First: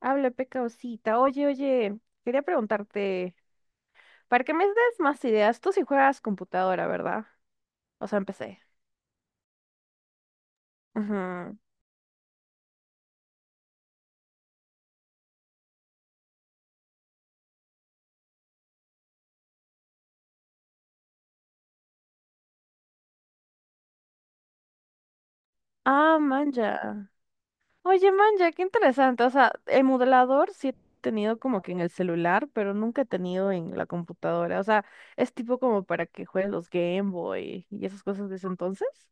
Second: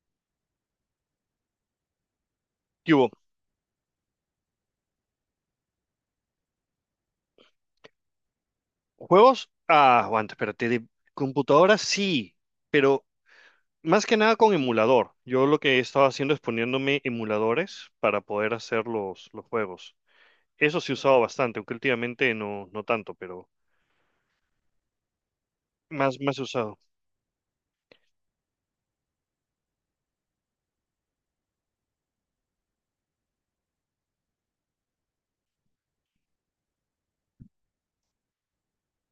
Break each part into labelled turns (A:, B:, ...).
A: Habla, pecaosita. Oye, oye, quería
B: ¿Qué hubo?
A: preguntarte, para que me des más ideas, tú sí juegas computadora, ¿verdad? O sea, empecé.
B: ¿Juegos? Ah, aguanta, espérate. De
A: Ajá.
B: computadora sí, pero más que nada con emulador. Yo lo que he estado haciendo es poniéndome emuladores para poder hacer los juegos. Eso sí he usado bastante, aunque últimamente no, no tanto, pero más,
A: Ah,
B: más he usado.
A: manja. Oye, manja, qué interesante. O sea, el modelador sí he tenido como que en el celular, pero nunca he tenido en la computadora. O sea, es tipo como para que juegues los Game Boy y esas cosas de ese entonces.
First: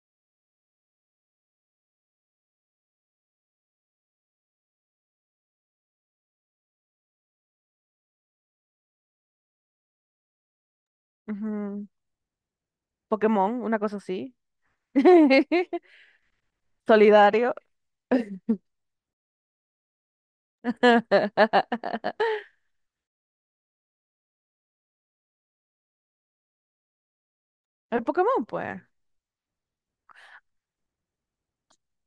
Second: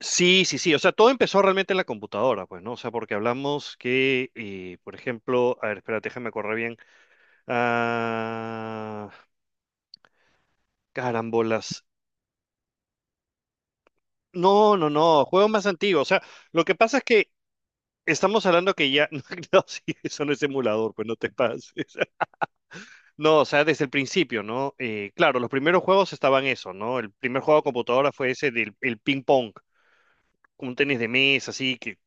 B: Sí, sí, sí. O sea, todo empezó realmente en la computadora, pues, ¿no? O sea, porque hablamos que, por ejemplo, a ver, espérate, déjame correr bien. Ah, carambolas.
A: Ujú. Pokémon, una cosa así.
B: No, no, no, juegos más antiguos. O sea, lo que pasa es que
A: Solidario.
B: estamos hablando que ya, no, sí, eso no es emulador, pues no te pases. No, o sea, desde el principio, ¿no? Claro, los primeros juegos estaban eso, ¿no? El primer juego de
A: El
B: computadora fue
A: Pokémon,
B: ese del
A: pues.
B: el ping pong, un tenis de mesa, así que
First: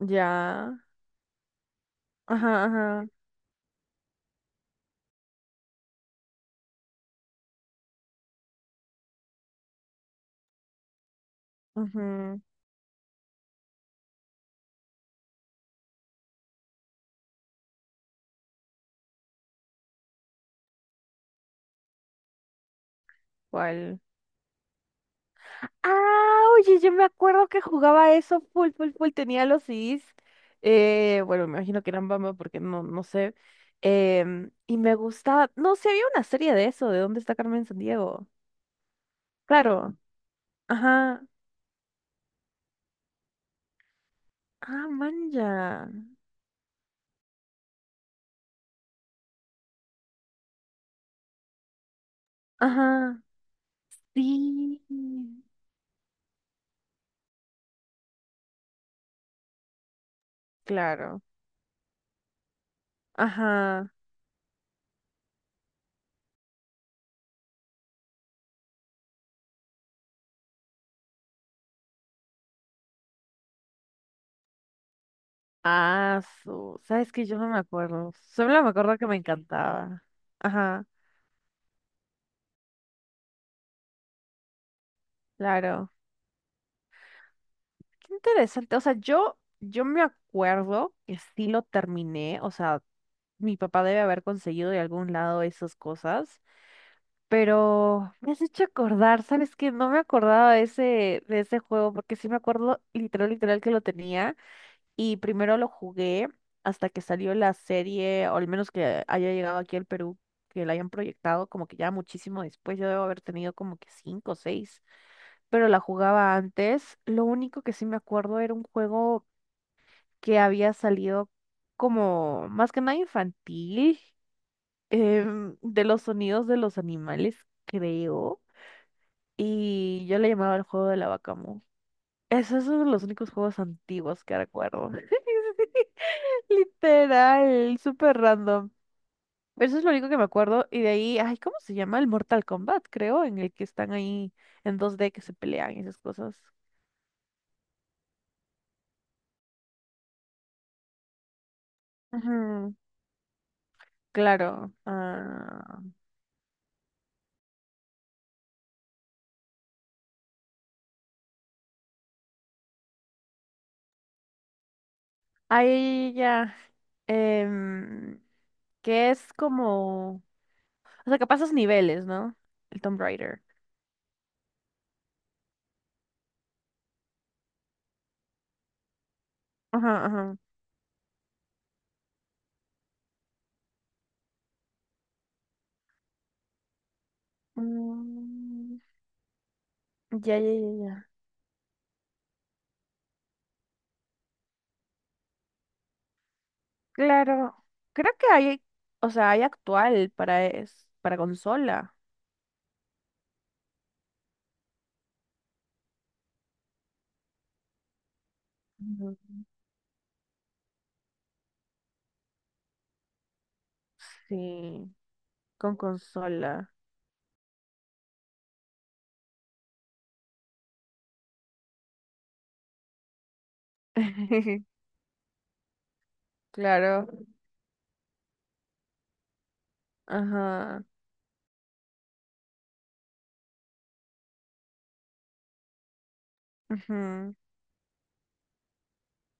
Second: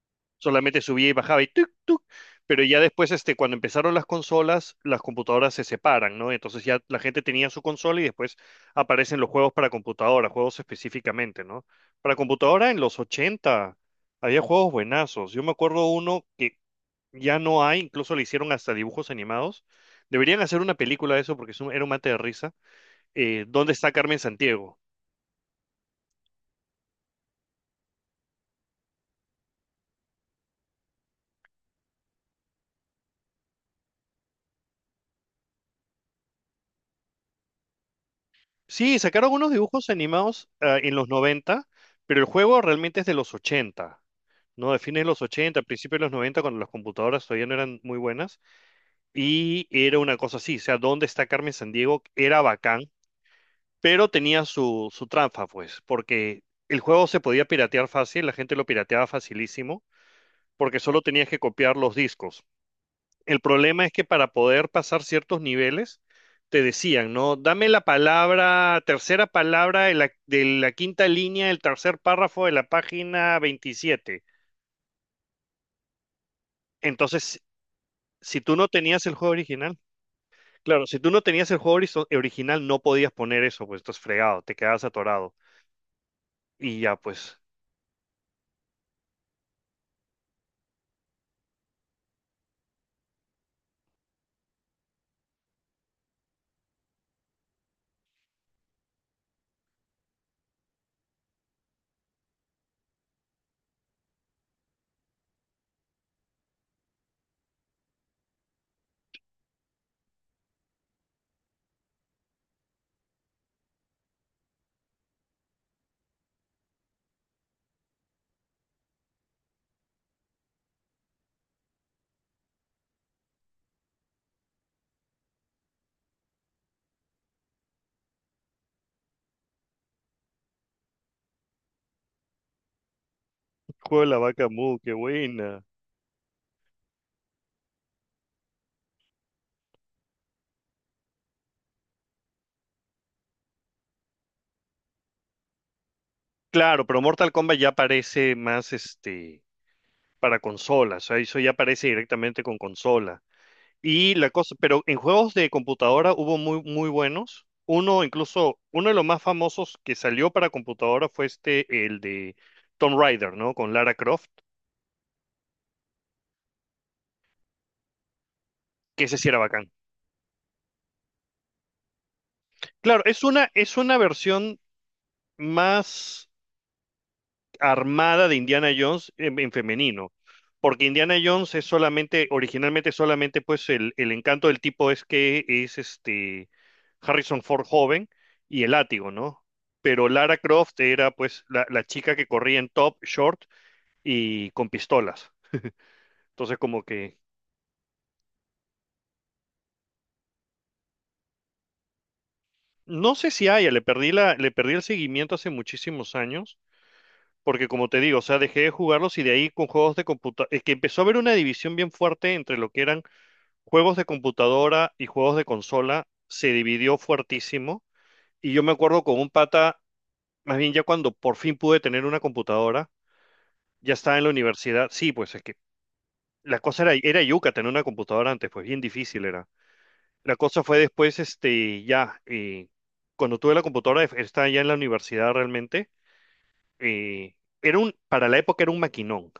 A: Ya.
B: solamente subía y bajaba y tuk, tuk. Pero
A: Ajá,
B: ya
A: ajá,
B: después, este, cuando empezaron las consolas, las computadoras se separan, ¿no? Entonces ya la gente tenía su consola y después aparecen los juegos para computadora, juegos específicamente, ¿no? Para
A: ajá.
B: computadora en los 80 había juegos buenazos. Yo me acuerdo uno que ya no hay, incluso le hicieron hasta dibujos animados. Deberían hacer una película de eso porque es era un mate de risa. ¿Dónde está
A: ¿Cuál?
B: Carmen Santiago?
A: Ah, oye, yo me acuerdo que jugaba eso full, full, full. Tenía los CDs. Bueno, me imagino que eran Bamba porque no, no sé. Y me gustaba. No sé, había una serie de eso, de dónde está Carmen Sandiego.
B: Sí, sacaron unos dibujos
A: Claro.
B: animados ah, en los
A: Ajá.
B: 90, pero el juego realmente es de los 80, ¿no? De
A: Ah,
B: fines de los 80,
A: manja.
B: principios de los 90, cuando las computadoras todavía no eran muy buenas. Y era una cosa así, o sea, ¿dónde está Carmen Sandiego? Era bacán,
A: Ajá.
B: pero tenía
A: Sí.
B: su trampa, pues, porque el juego se podía piratear fácil, la gente lo pirateaba facilísimo, porque solo
A: Claro.
B: tenías que copiar los discos. El problema
A: Ajá.
B: es que para poder pasar ciertos niveles, te decían, ¿no? Dame la palabra, tercera palabra de la quinta línea del tercer párrafo de la página 27.
A: Ah, su. ¿Sabes que yo
B: Entonces,
A: no me acuerdo?
B: si tú
A: Solo
B: no
A: me acuerdo
B: tenías
A: que
B: el
A: me
B: juego original,
A: encantaba.
B: claro,
A: Ajá.
B: si tú no tenías el juego original, no podías poner eso, pues estás fregado, te quedabas atorado.
A: Claro.
B: Y ya, pues,
A: Qué interesante. O sea, yo me acuerdo que sí lo terminé. O sea, mi papá debe haber conseguido de algún lado esas cosas. Pero me has hecho acordar, ¿sabes qué? No me acordaba de ese juego, porque sí me acuerdo literal, literal que lo tenía. Y primero lo jugué hasta que salió la serie, o al menos que haya llegado aquí al Perú, que la hayan proyectado, como que ya muchísimo después. Yo debo haber tenido como que cinco o seis, pero la jugaba antes. Lo único que sí me acuerdo era un juego que había salido como más que nada infantil, de los sonidos de los animales, creo. Y yo le llamaba el juego de la vaca mu. Ese es uno de los únicos juegos
B: juego de la
A: antiguos que
B: vaca mu,
A: recuerdo.
B: qué buena.
A: Literal, súper random. Pero eso es lo único que me acuerdo. Y de ahí, ay, ¿cómo se llama? El Mortal Kombat, creo, en el que están ahí en dos d que se pelean y esas cosas.
B: Claro, pero Mortal Kombat ya aparece más, este, para consolas, o sea, eso ya aparece directamente con
A: Ujú,
B: consola. Y la cosa,
A: claro.
B: pero en juegos de
A: Ah,
B: computadora hubo muy, muy buenos. Uno, incluso, uno de los más famosos que salió para computadora fue este, el de Tomb Raider, ¿no? Con Lara Croft,
A: ahí ya. Em,
B: que
A: que
B: ese sí
A: es
B: era bacán.
A: como, o sea, que pasas niveles, ¿no? El Tomb
B: Claro, es
A: Raider.
B: una, es una versión más armada de Indiana Jones en
A: Ajá,
B: femenino.
A: ajá.
B: Porque Indiana Jones es solamente, originalmente solamente, pues el encanto del tipo es que es este Harrison Ford joven y el
A: Mm,
B: látigo, ¿no? Pero Lara
A: ya, ya,
B: Croft
A: ya, ya.
B: era pues la chica que corría en top, short y con pistolas. Entonces como que
A: Claro, creo que hay, o sea, hay actual para consola.
B: no sé si haya, le perdí el seguimiento hace muchísimos años, porque como te digo, o sea, dejé de jugarlos y de
A: Ujú.
B: ahí con juegos de computadora, es que empezó a haber una división bien fuerte entre lo que eran juegos de computadora
A: Sí,
B: y juegos de
A: con
B: consola se
A: consola.
B: dividió fuertísimo. Y yo me acuerdo con un pata, más bien ya cuando por fin pude tener una computadora, ya estaba en la universidad. Sí, pues es que la cosa era,
A: Claro.
B: era yuca tener una computadora antes, pues bien difícil era. La cosa fue
A: Ajá.
B: después, este, ya, cuando tuve la computadora, estaba ya en la universidad realmente. eh,
A: Ujú,
B: era un, para la época era un maquinón.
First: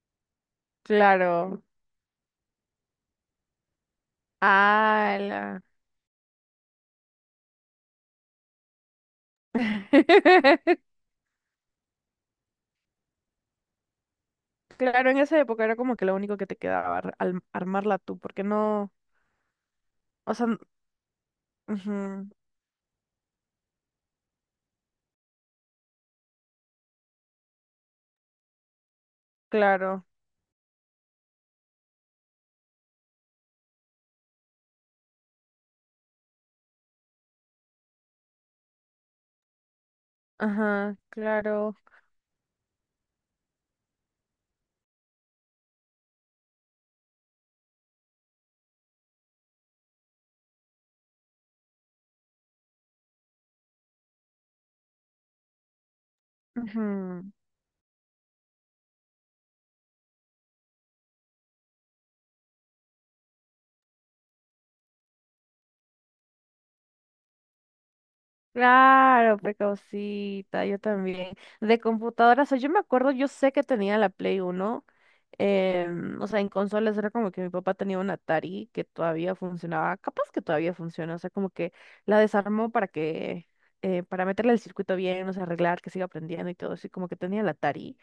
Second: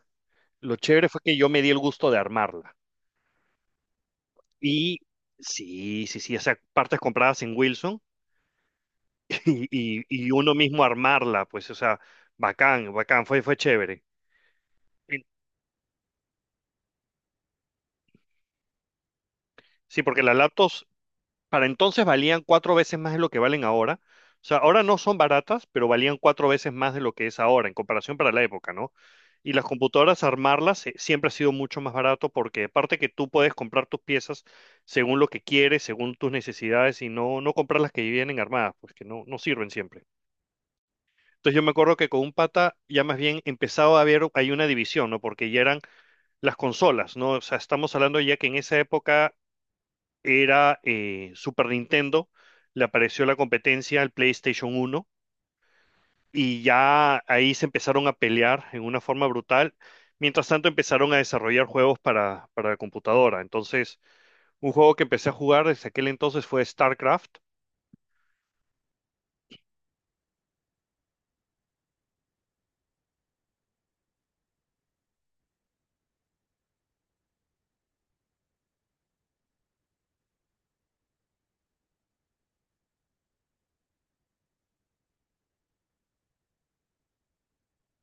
B: Lo chévere fue que yo me
A: claro.
B: di el gusto de armarla. Y
A: Ala.
B: sí, sí, sí, o sea, partes compradas en Wilson y uno mismo armarla, pues, o sea, bacán, bacán, fue chévere.
A: Claro, en
B: Y-
A: esa época era como que lo único que te quedaba, armarla tú, porque no,
B: Sí, porque
A: o
B: las
A: sea,
B: laptops para entonces
A: ujú.
B: valían cuatro veces más de lo que valen ahora. O sea, ahora no son baratas, pero valían cuatro veces más de lo que es ahora, en comparación para la época, ¿no? Y las
A: Claro,
B: computadoras, armarlas, siempre ha sido mucho más barato porque aparte que tú puedes comprar tus piezas según lo que quieres, según tus necesidades y no, no comprar las que vienen armadas, pues que no, no sirven siempre.
A: ajá,
B: Entonces yo me
A: claro.
B: acuerdo que con un pata ya más bien empezaba a haber, hay una división, ¿no? Porque ya eran las consolas, ¿no? O sea, estamos hablando ya que en esa época era Super Nintendo, le apareció la competencia al PlayStation 1 y ya
A: Ujú.
B: ahí se empezaron a pelear en una forma brutal. Mientras tanto empezaron a desarrollar juegos para la computadora. Entonces, un juego que empecé a jugar desde aquel entonces fue StarCraft.
A: Claro, pecausita, yo también. De computadoras, o sea, yo me acuerdo, yo sé que tenía la Play Uno, o sea, en consolas era como que mi papá tenía un Atari que todavía funcionaba, capaz que todavía funciona, o sea, como que la desarmó para que, para meterle el circuito bien, o sea, arreglar, que siga aprendiendo y todo eso, y como que tenía el Atari.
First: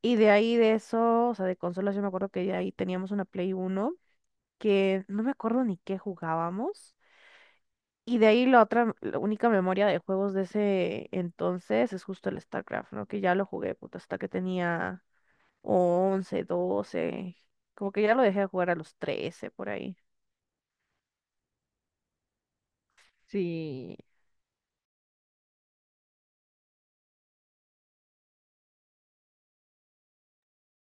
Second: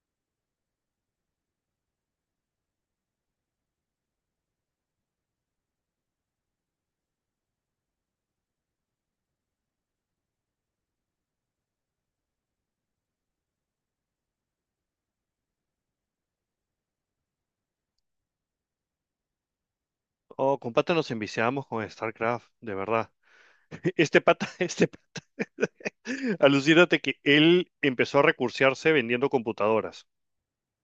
A: Y de ahí de eso, o sea, de consolas, yo me acuerdo que de ahí teníamos una Play Uno que no me acuerdo ni qué jugábamos. Y de ahí la otra, la única memoria de juegos de ese entonces es justo el StarCraft, ¿no? Que ya lo jugué, puta, hasta que tenía 11, 12. Como que ya lo dejé de jugar a los 13 por ahí.
B: Oh, con pata nos enviciamos con StarCraft, de verdad.
A: Sí.
B: Este pata, este pata, alucínate que él empezó a recursearse vendiendo computadoras.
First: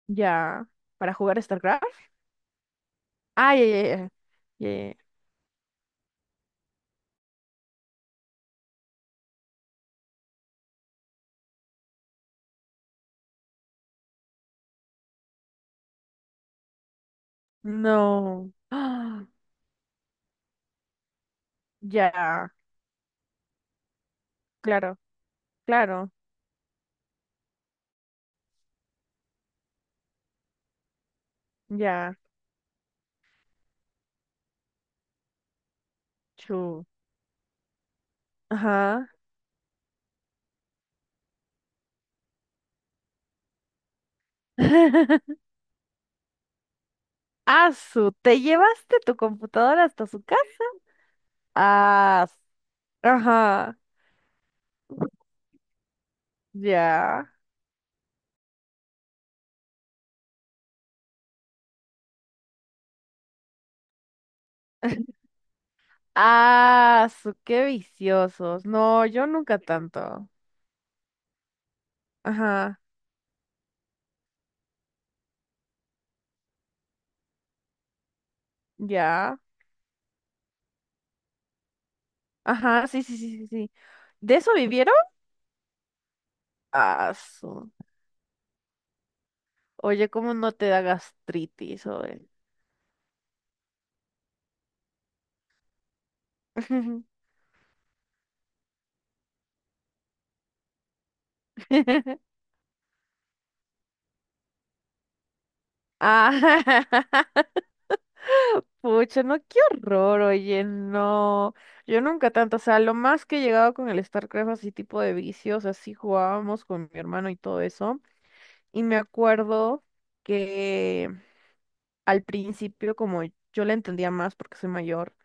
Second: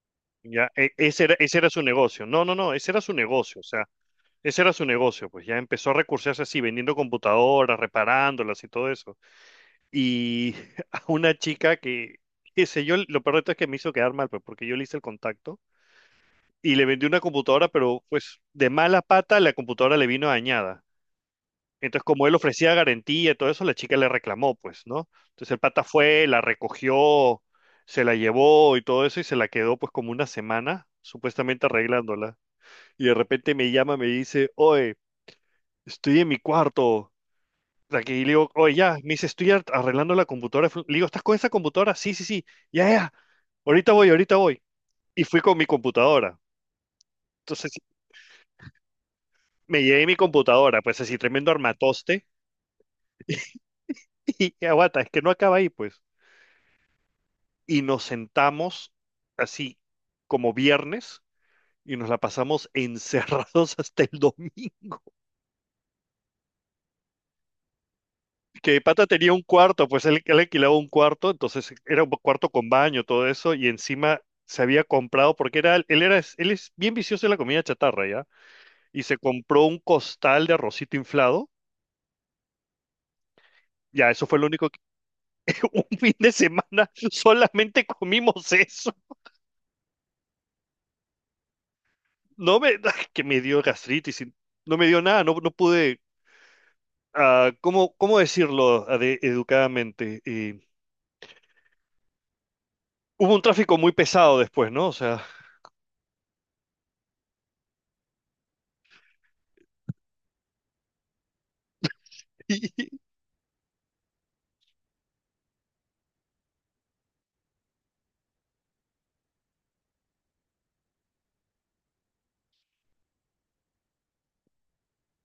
A: Ya.
B: Ya,
A: ¿Para jugar
B: ese era su
A: StarCraft?
B: negocio. No, no, no, ese era su
A: Ah,
B: negocio. O
A: ya, ya,
B: sea,
A: ya.
B: ese
A: Ya,
B: era su
A: ya, ya.
B: negocio. Pues ya empezó a recursearse así, vendiendo computadoras, reparándolas y todo eso. Y a una chica que, qué sé yo, lo peor de todo es que me hizo quedar mal, pues porque yo le hice el contacto y le vendí una computadora, pero pues
A: No.
B: de mala
A: Ah,
B: pata la computadora le vino dañada. Entonces, como él
A: ya.
B: ofrecía garantía y todo eso, la chica le reclamó, pues,
A: Claro,
B: ¿no? Entonces el pata
A: claro.
B: fue, la recogió, se la llevó y todo eso y se la quedó pues como una semana, supuestamente
A: Ya.
B: arreglándola. Y de repente me llama, me dice, oye, estoy en mi
A: Chu.
B: cuarto. Aquí le digo, oye, ya,
A: Ajá.
B: me dice, estoy arreglando la computadora. Le digo, ¿estás con esa computadora? Sí, sí, sí, ya, ya. Ahorita voy, ahorita voy. Y fui con mi computadora. Entonces
A: Asu, ¿te llevaste tu
B: me
A: computadora
B: llevé
A: hasta
B: mi
A: su casa?
B: computadora, pues así, tremendo
A: Ah,
B: armatoste.
A: ajá.
B: Y aguanta, es que no acaba ahí, pues.
A: Ya.
B: Y nos sentamos así como viernes y nos la pasamos encerrados hasta el domingo.
A: Ah, su, qué viciosos.
B: Que
A: No,
B: pata
A: yo
B: tenía un
A: nunca
B: cuarto, pues él,
A: tanto.
B: él alquilaba un cuarto, entonces era un cuarto con
A: Ajá,
B: baño, todo eso, y encima se había comprado, porque era, él es bien vicioso de la comida chatarra, ¿ya? Y se
A: ya.
B: compró un costal de arrocito inflado,
A: Ajá, sí, sí, sí, sí, sí.
B: ya, eso
A: ¿De
B: fue lo
A: eso
B: único que,
A: vivieron?
B: un fin de semana
A: Ah, su.
B: solamente comimos eso.
A: Oye, ¿cómo no te da gastritis, oye?
B: No me, que me dio gastritis, y no me dio nada, no, no pude, ah, ¿cómo decirlo educadamente? Y hubo un tráfico muy pesado después, ¿no? O sea,
A: Ah, pucha, no, qué horror, oye, no. Yo nunca tanto, o sea, lo más que he llegado con el StarCraft, así tipo de vicios, así jugábamos con mi hermano y todo eso. Y me acuerdo que al principio, como yo le entendía más porque soy mayor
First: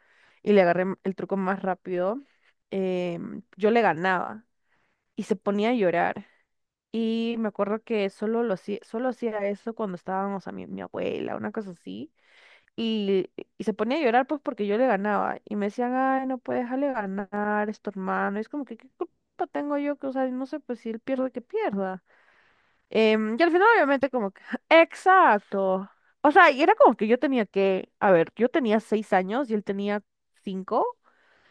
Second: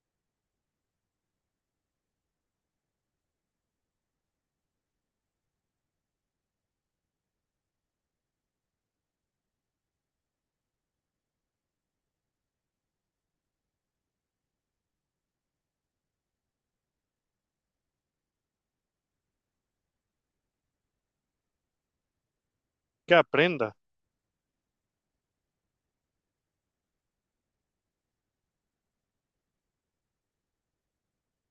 A: y le agarré el truco más rápido, yo le ganaba y se ponía a llorar. Y me acuerdo que solo lo hacía, solo hacía eso cuando estábamos a mi abuela, una cosa así. Y, y se ponía a llorar pues porque yo le ganaba. Y me decían, ay, no puedes dejarle ganar, es tu hermano. Y es como que, ¿qué culpa tengo yo? Que, o sea, no sé, pues si él pierde, que pierda.
B: que
A: Y al final,
B: aprenda.
A: obviamente, como que, exacto. O sea, y era como que yo tenía que, a ver, yo tenía 6 años y él tenía 5,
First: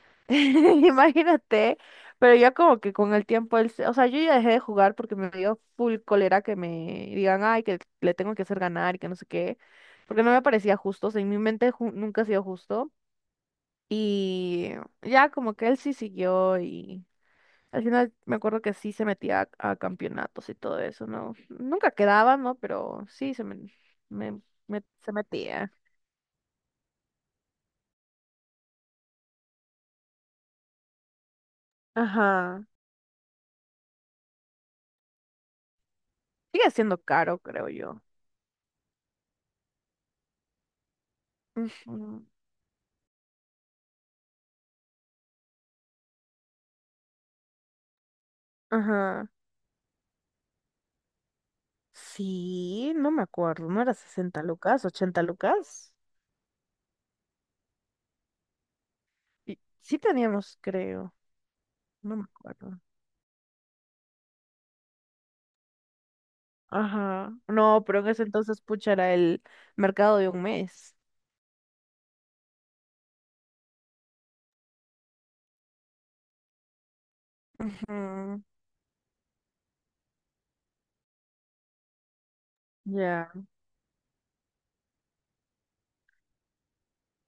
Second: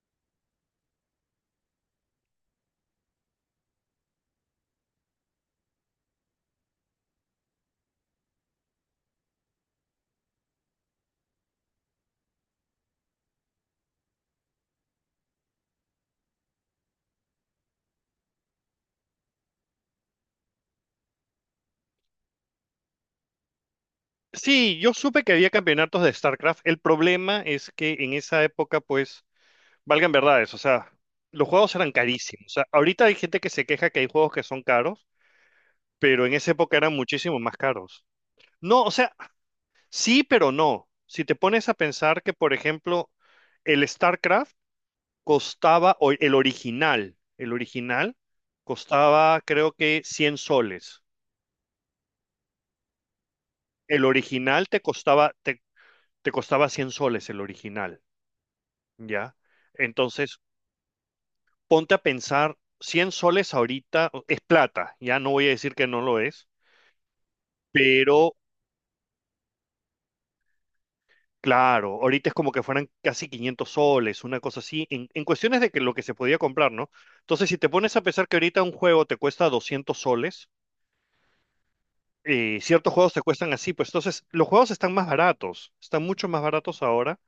A: imagínate, pero ya como que con el tiempo, o sea, yo ya dejé de jugar porque me dio full cólera que me digan, ay, que le tengo que hacer ganar y que no sé qué, porque no me parecía justo, o sea, en mi mente nunca ha sido justo. Y ya como que él sí siguió, al final me acuerdo que sí se metía a campeonatos y todo eso, ¿no? Nunca quedaba, ¿no? Pero sí se me, me-
B: Sí,
A: me-
B: yo
A: se
B: supe que había
A: metía.
B: campeonatos de StarCraft. El problema es que en esa época, pues, valgan verdades, o sea, los juegos eran carísimos. O
A: Ajá.
B: sea, ahorita hay gente que se queja que hay juegos que son caros, pero en esa
A: Sigue
B: época eran
A: siendo caro,
B: muchísimo más
A: creo yo.
B: caros. No, o sea, sí, pero no. Si te pones a pensar
A: Ujú.
B: que, por ejemplo, el StarCraft costaba, o el original
A: Ajá.
B: costaba, creo que 100 soles.
A: Sí, no me acuerdo, ¿no era
B: El
A: 60
B: original
A: lucas, 80 lucas?
B: te costaba 100 soles, el original. Ya.
A: Y sí
B: Entonces,
A: teníamos, creo.
B: ponte a
A: No me
B: pensar,
A: acuerdo.
B: 100 soles ahorita es plata, ya no voy a decir que no lo es,
A: Ajá. No, pero en ese
B: pero
A: entonces, pucha, era el mercado de un mes.
B: claro, ahorita es como que fueran casi 500 soles, una cosa así, en cuestiones de que lo que se podía comprar, ¿no? Entonces, si te pones a pensar que
A: Ujú.
B: ahorita un juego te cuesta 200 soles, ciertos juegos te
A: Ya.
B: cuestan así, pues entonces los juegos están más baratos, están mucho más baratos ahora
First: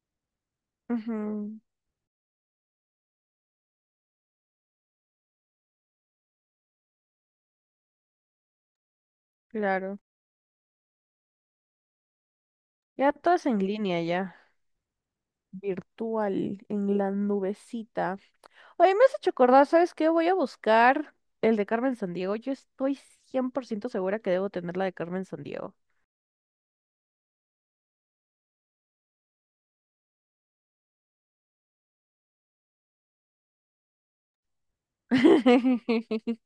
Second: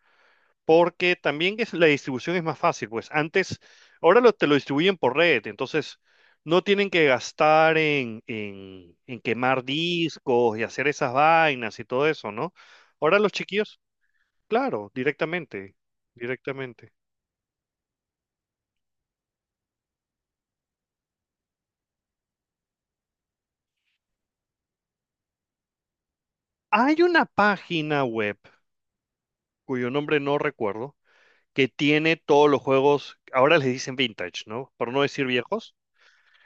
B: porque también
A: Ujú,
B: es, la distribución es más fácil, pues antes, ahora te lo distribuyen por red, entonces no tienen que gastar en, en quemar
A: claro.
B: discos y hacer esas vainas y todo eso, ¿no?
A: Ya
B: Ahora los
A: todo es en
B: chiquillos,
A: línea ya.
B: claro, directamente,
A: Virtual
B: directamente.
A: en la nubecita. Oye, me has hecho acordar, ¿sabes qué? Voy a buscar el de Carmen Sandiego. Yo estoy 100% segura que debo tener la de Carmen Sandiego.
B: Hay una página web cuyo nombre no recuerdo, que tiene todos los juegos, ahora les dicen vintage, ¿no? Por no decir viejos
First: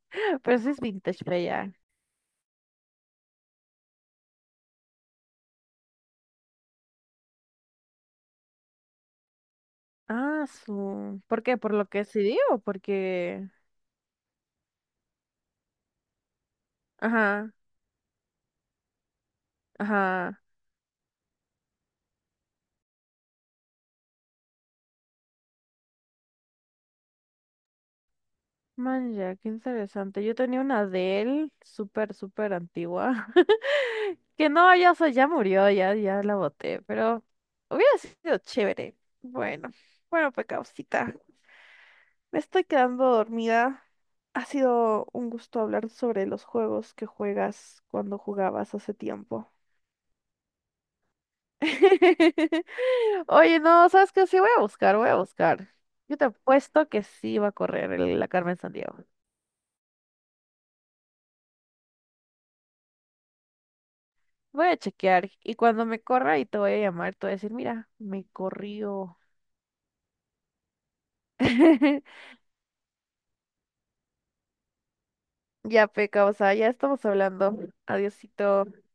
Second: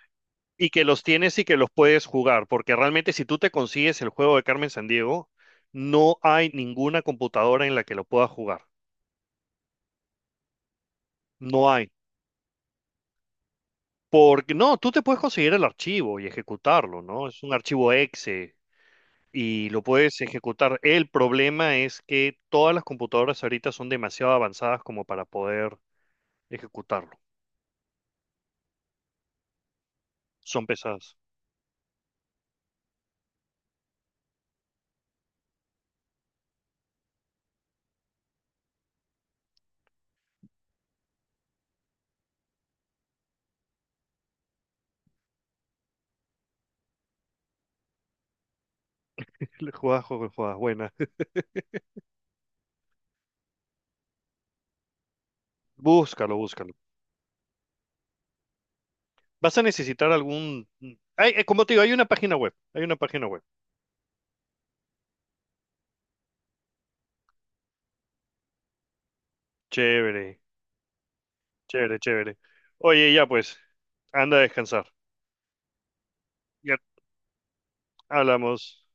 A: Pero
B: y
A: sí es
B: que los
A: vintage
B: tienes y que los
A: bella.
B: puedes jugar, porque realmente si tú te consigues el juego de Carmen Sandiego, no hay ninguna computadora en la que lo puedas jugar.
A: Ah, su. ¿Por qué?
B: No
A: ¿Por lo
B: hay.
A: que se dio? Porque.
B: Porque no, tú te puedes conseguir el archivo y ejecutarlo, ¿no? Es
A: Ajá,
B: un archivo exe y lo puedes
A: ajá.
B: ejecutar. El problema es que todas las computadoras ahorita son demasiado avanzadas como para poder ejecutarlo.
A: Manja, qué interesante. Yo tenía
B: Son
A: una
B: pesadas.
A: de él súper, súper antigua. Que no, ya, o sea, ya murió, ya, ya la boté, pero hubiera sido chévere. Bueno, bueno, pues Causita, me estoy quedando dormida. Ha sido un gusto hablar sobre los juegos que juegas cuando jugabas hace
B: Le
A: tiempo.
B: juegas, juegas, juegas, buena.
A: Oye, no, ¿sabes qué? Sí, voy a buscar, voy a buscar. Yo te
B: Búscalo, búscalo.
A: apuesto que sí va a correr la Carmen Sandiego.
B: Vas a necesitar algún... Ay, como te digo, hay una página web. Hay una página web.
A: Voy a chequear y cuando me corra y te voy a llamar, te voy a decir, mira, me corrió.
B: Chévere, chévere, chévere. Oye, ya pues, anda a descansar.
A: Ya, Peca, o sea, ya
B: Ya
A: estamos hablando. Adiosito.
B: hablamos.